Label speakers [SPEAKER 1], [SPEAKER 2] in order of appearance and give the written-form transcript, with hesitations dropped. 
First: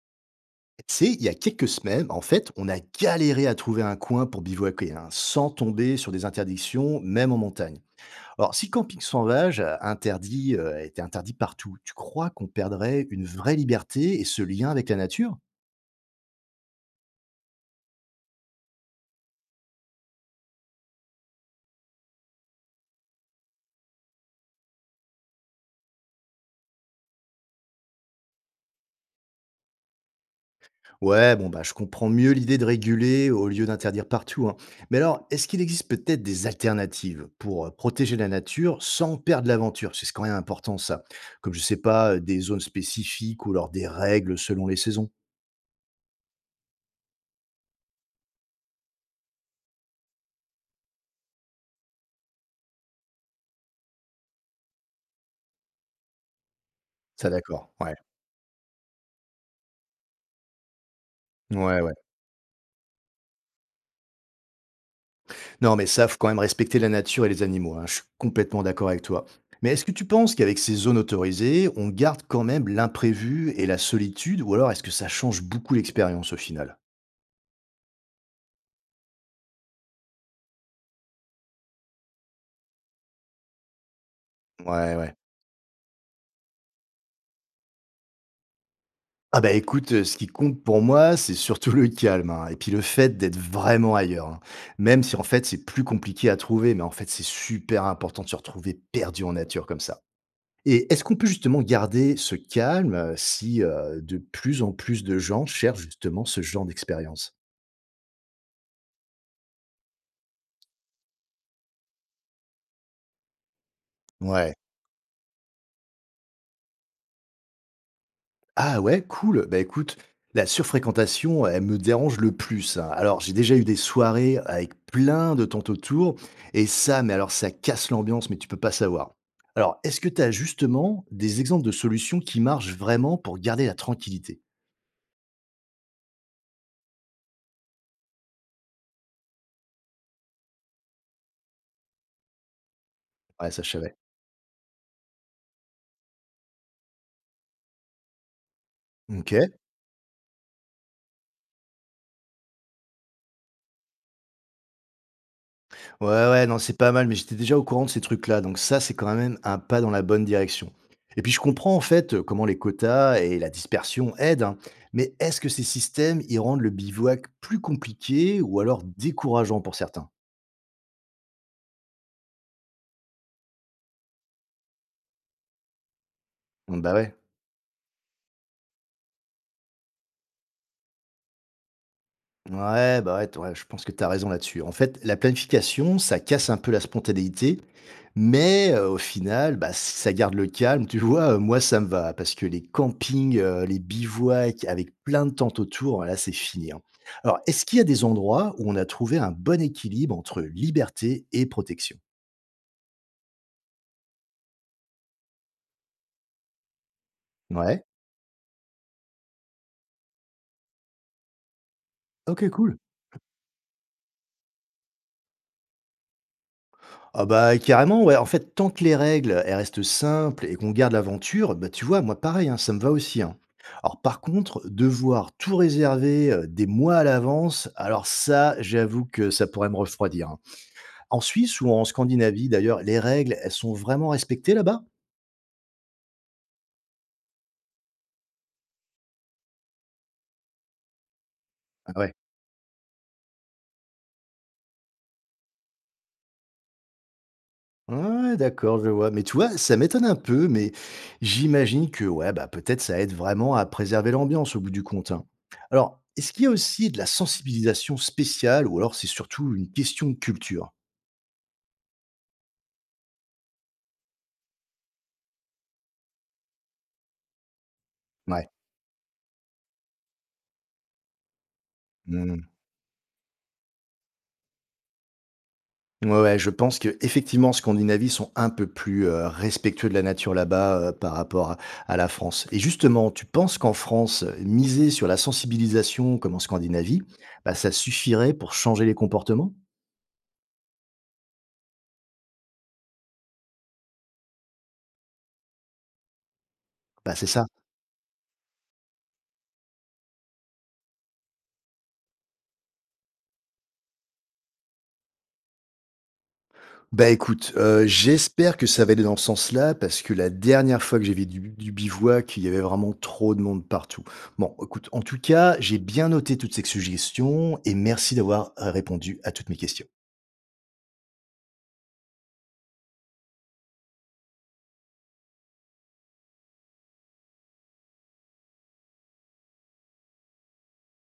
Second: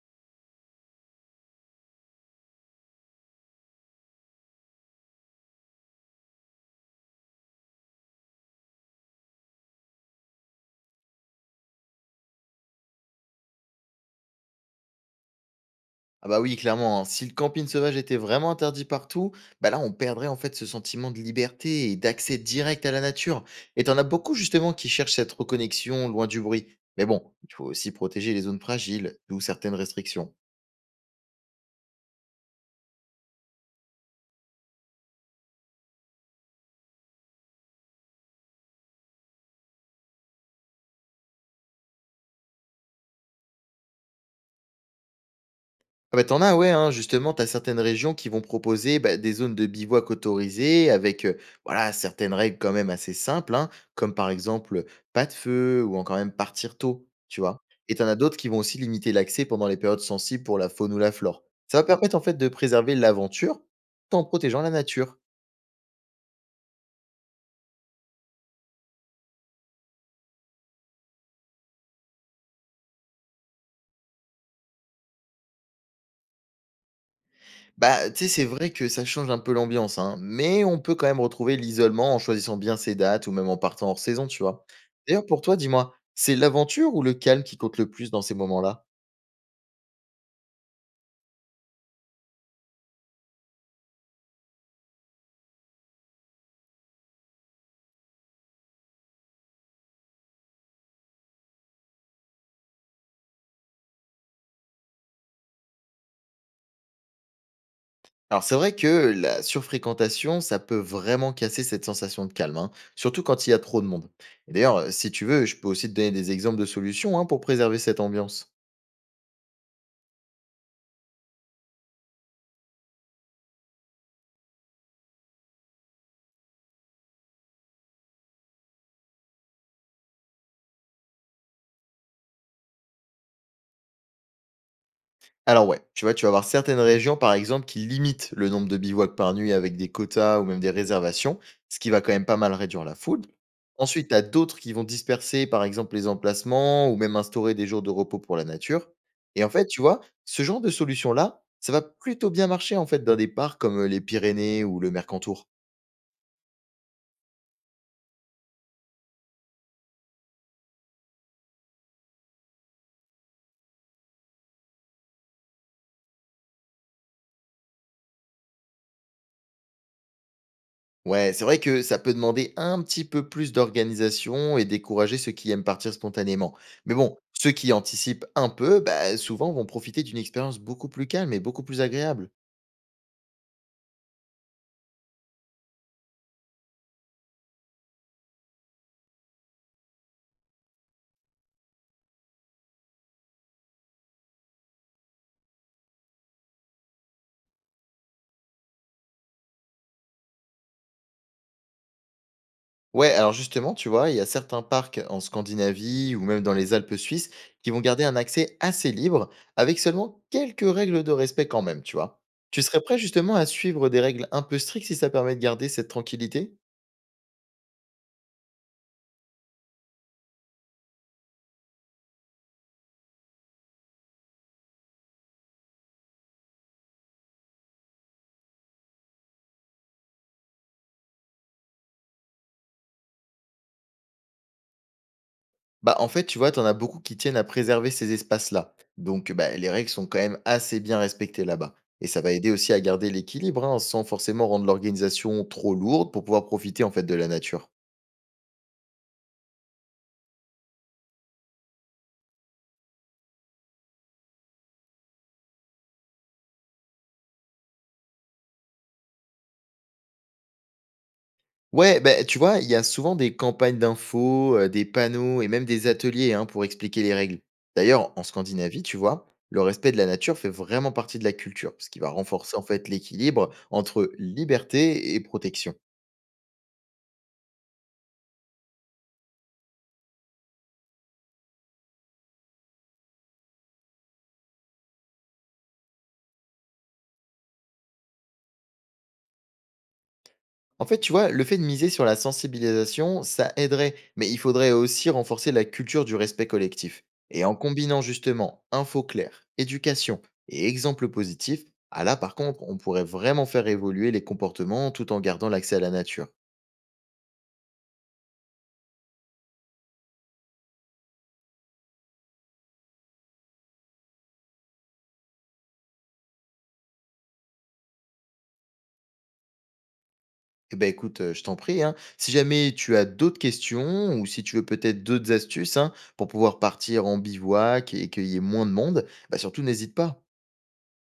[SPEAKER 1] Tu sais, il y a quelques semaines, en fait, on a galéré à trouver un coin pour bivouaquer, hein, sans tomber sur des interdictions, même en montagne. Alors, si le camping sauvage était interdit partout, tu crois qu'on perdrait une vraie liberté et ce lien avec la nature?
[SPEAKER 2] Ah bah oui, clairement, hein. Si le camping sauvage était vraiment interdit partout, bah là on perdrait en fait ce sentiment de liberté et d'accès direct à la nature. Et t'en as beaucoup justement qui cherchent cette reconnexion loin du bruit. Mais bon, il faut aussi protéger les zones fragiles, d'où certaines restrictions.
[SPEAKER 1] Ouais, bon, bah, je comprends mieux l'idée de réguler au lieu d'interdire partout, hein. Mais alors, est-ce qu'il existe peut-être des alternatives pour protéger la nature sans perdre l'aventure? C'est quand même important, ça. Comme, je sais pas, des zones spécifiques ou alors des règles selon les saisons.
[SPEAKER 2] Ah bah, tu as, ouais, hein, justement, t'as certaines régions qui vont proposer bah, des zones de bivouac autorisées avec voilà, certaines règles quand même assez simples, hein, comme par exemple pas de feu ou encore même partir tôt,
[SPEAKER 1] Ça,
[SPEAKER 2] tu vois.
[SPEAKER 1] d'accord. Ouais.
[SPEAKER 2] Et t'en as d'autres qui vont aussi limiter l'accès pendant les périodes sensibles pour la faune ou la flore. Ça
[SPEAKER 1] Ouais,
[SPEAKER 2] va
[SPEAKER 1] ouais.
[SPEAKER 2] permettre en fait de préserver l'aventure tout en protégeant la nature.
[SPEAKER 1] Non, mais ça, faut quand même respecter la nature et les animaux, hein. Je suis complètement d'accord avec toi. Mais est-ce que tu penses qu'avec ces zones autorisées, on garde quand même l'imprévu et la solitude, ou alors est-ce que ça change beaucoup l'expérience au final?
[SPEAKER 2] Bah, tu sais, c'est vrai que ça change un peu l'ambiance, hein, mais on peut quand même retrouver l'isolement en choisissant bien ses dates ou même en partant hors saison, tu vois.
[SPEAKER 1] Ouais, ouais.
[SPEAKER 2] D'ailleurs, pour toi, dis-moi, c'est l'aventure ou le calme qui compte le plus dans ces moments-là?
[SPEAKER 1] Ah bah écoute, ce qui compte pour moi, c'est surtout le calme, hein, et puis le fait d'être vraiment ailleurs, hein. Même si en fait c'est plus compliqué à trouver, mais en fait c'est super important de se retrouver perdu en nature comme ça. Et est-ce qu'on peut justement garder ce calme, si, de plus en plus de gens cherchent justement ce genre d'expérience?
[SPEAKER 2] Alors, c'est vrai que la surfréquentation, ça peut vraiment casser cette sensation de calme, hein, surtout quand il y a trop de monde.
[SPEAKER 1] Ouais.
[SPEAKER 2] Et d'ailleurs, si tu veux, je peux aussi te donner des exemples de solutions, hein, pour préserver cette ambiance.
[SPEAKER 1] Ah ouais, cool. Bah, écoute, la surfréquentation, elle me dérange le plus, hein. Alors, j'ai déjà eu des soirées avec plein de tantes autour et ça, mais alors ça casse l'ambiance, mais tu peux pas savoir. Alors, est-ce que tu as justement des exemples de solutions qui marchent vraiment pour garder la tranquillité?
[SPEAKER 2] Alors ouais, tu vois, tu vas avoir certaines régions, par exemple, qui limitent le nombre de bivouacs par nuit avec des quotas ou même des réservations, ce qui va quand même pas mal réduire la foule.
[SPEAKER 1] Ouais, ça je savais.
[SPEAKER 2] Ensuite, tu as d'autres qui vont disperser, par exemple, les emplacements ou même instaurer des jours de repos pour la nature.
[SPEAKER 1] OK.
[SPEAKER 2] Et en fait, tu vois, ce genre de solution-là, ça va plutôt bien marcher, en fait, dans des parcs comme les Pyrénées ou le Mercantour.
[SPEAKER 1] Ouais, ouais, non, c'est pas mal, mais j'étais déjà au courant de ces trucs-là, donc ça, c'est quand même un pas dans la bonne direction. Et puis je comprends en fait comment les quotas et la dispersion aident, hein, mais est-ce que ces systèmes, ils rendent le bivouac plus compliqué ou alors décourageant pour certains?
[SPEAKER 2] Ouais, c'est vrai que ça peut demander un petit peu plus d'organisation et décourager ceux qui aiment partir spontanément.
[SPEAKER 1] Bah
[SPEAKER 2] Mais
[SPEAKER 1] ouais.
[SPEAKER 2] bon, ceux qui anticipent un peu, bah, souvent vont profiter d'une expérience beaucoup plus calme et beaucoup plus agréable.
[SPEAKER 1] Ouais, bah ouais, t ouais, je pense que tu as raison là-dessus. En fait, la planification, ça casse un peu la spontanéité, mais au final, bah, si ça garde le calme, tu vois? Moi, ça me va parce que les campings, les bivouacs avec plein de tentes autour, là, c'est fini, hein. Alors, est-ce qu'il y a des endroits où on a trouvé un bon équilibre entre liberté et protection?
[SPEAKER 2] Ouais, alors justement, tu vois, il y a certains parcs en Scandinavie ou même dans les Alpes suisses qui vont
[SPEAKER 1] Ouais,
[SPEAKER 2] garder un accès assez libre avec seulement quelques règles de respect quand même, tu vois.
[SPEAKER 1] OK,
[SPEAKER 2] Tu
[SPEAKER 1] cool.
[SPEAKER 2] serais prêt justement à suivre des règles un peu strictes si ça permet de garder cette tranquillité?
[SPEAKER 1] Ah bah, carrément, ouais. En fait, tant que les règles, elles restent simples et qu'on garde l'aventure, bah, tu vois, moi, pareil, hein, ça me va aussi, hein. Alors, par contre, devoir tout réserver des mois à l'avance, alors ça, j'avoue que ça pourrait me refroidir, hein. En Suisse ou en Scandinavie, d'ailleurs, les règles, elles sont vraiment respectées là-bas?
[SPEAKER 2] Bah, en fait, tu vois, t'en as beaucoup qui tiennent à préserver ces espaces-là. Donc, bah, les règles sont quand même assez bien respectées là-bas.
[SPEAKER 1] Ah
[SPEAKER 2] Et
[SPEAKER 1] ouais.
[SPEAKER 2] ça va aider aussi à garder l'équilibre, hein, sans forcément rendre l'organisation trop lourde pour pouvoir profiter en fait de la nature.
[SPEAKER 1] Ouais, d'accord, je vois. Mais tu vois, ça m'étonne un peu, mais j'imagine que ouais, bah, peut-être ça aide vraiment à préserver l'ambiance au bout du compte, hein. Alors, est-ce qu'il y a aussi de la sensibilisation spéciale ou alors c'est surtout une question de culture?
[SPEAKER 2] Ouais, bah, tu vois, il y a souvent des campagnes d'infos, des panneaux et même des ateliers hein, pour expliquer les règles. D'ailleurs, en
[SPEAKER 1] Ouais.
[SPEAKER 2] Scandinavie, tu vois, le respect de la nature fait vraiment partie de la culture, ce qui va
[SPEAKER 1] Hmm.
[SPEAKER 2] renforcer en fait l'équilibre entre liberté et protection.
[SPEAKER 1] Ouais, ouais, je pense que effectivement, Scandinavie sont un peu plus respectueux de la nature là-bas par rapport à la France. Et justement, tu penses qu'en France, miser sur la sensibilisation comme en Scandinavie, bah, ça suffirait pour changer les comportements?
[SPEAKER 2] En fait, tu vois, le fait de miser sur la sensibilisation, ça aiderait, mais il faudrait aussi renforcer la culture du respect collectif.
[SPEAKER 1] Bah, c'est ça.
[SPEAKER 2] Et en combinant justement info claire, éducation et exemples positifs, ah là par contre, on pourrait vraiment faire évoluer les comportements tout en gardant l'accès à la nature.
[SPEAKER 1] Bah écoute, j'espère que ça va aller dans ce sens-là parce que la dernière fois que j'ai vu du bivouac, il y avait vraiment trop de monde partout. Bon, écoute, en tout cas, j'ai bien noté toutes ces suggestions et merci d'avoir, répondu à toutes mes questions.
[SPEAKER 2] Eh ben écoute, je t'en prie, hein, si jamais tu as d'autres questions ou si tu veux peut-être d'autres astuces hein, pour pouvoir partir en bivouac et qu'il y ait moins de monde, bah surtout n'hésite pas.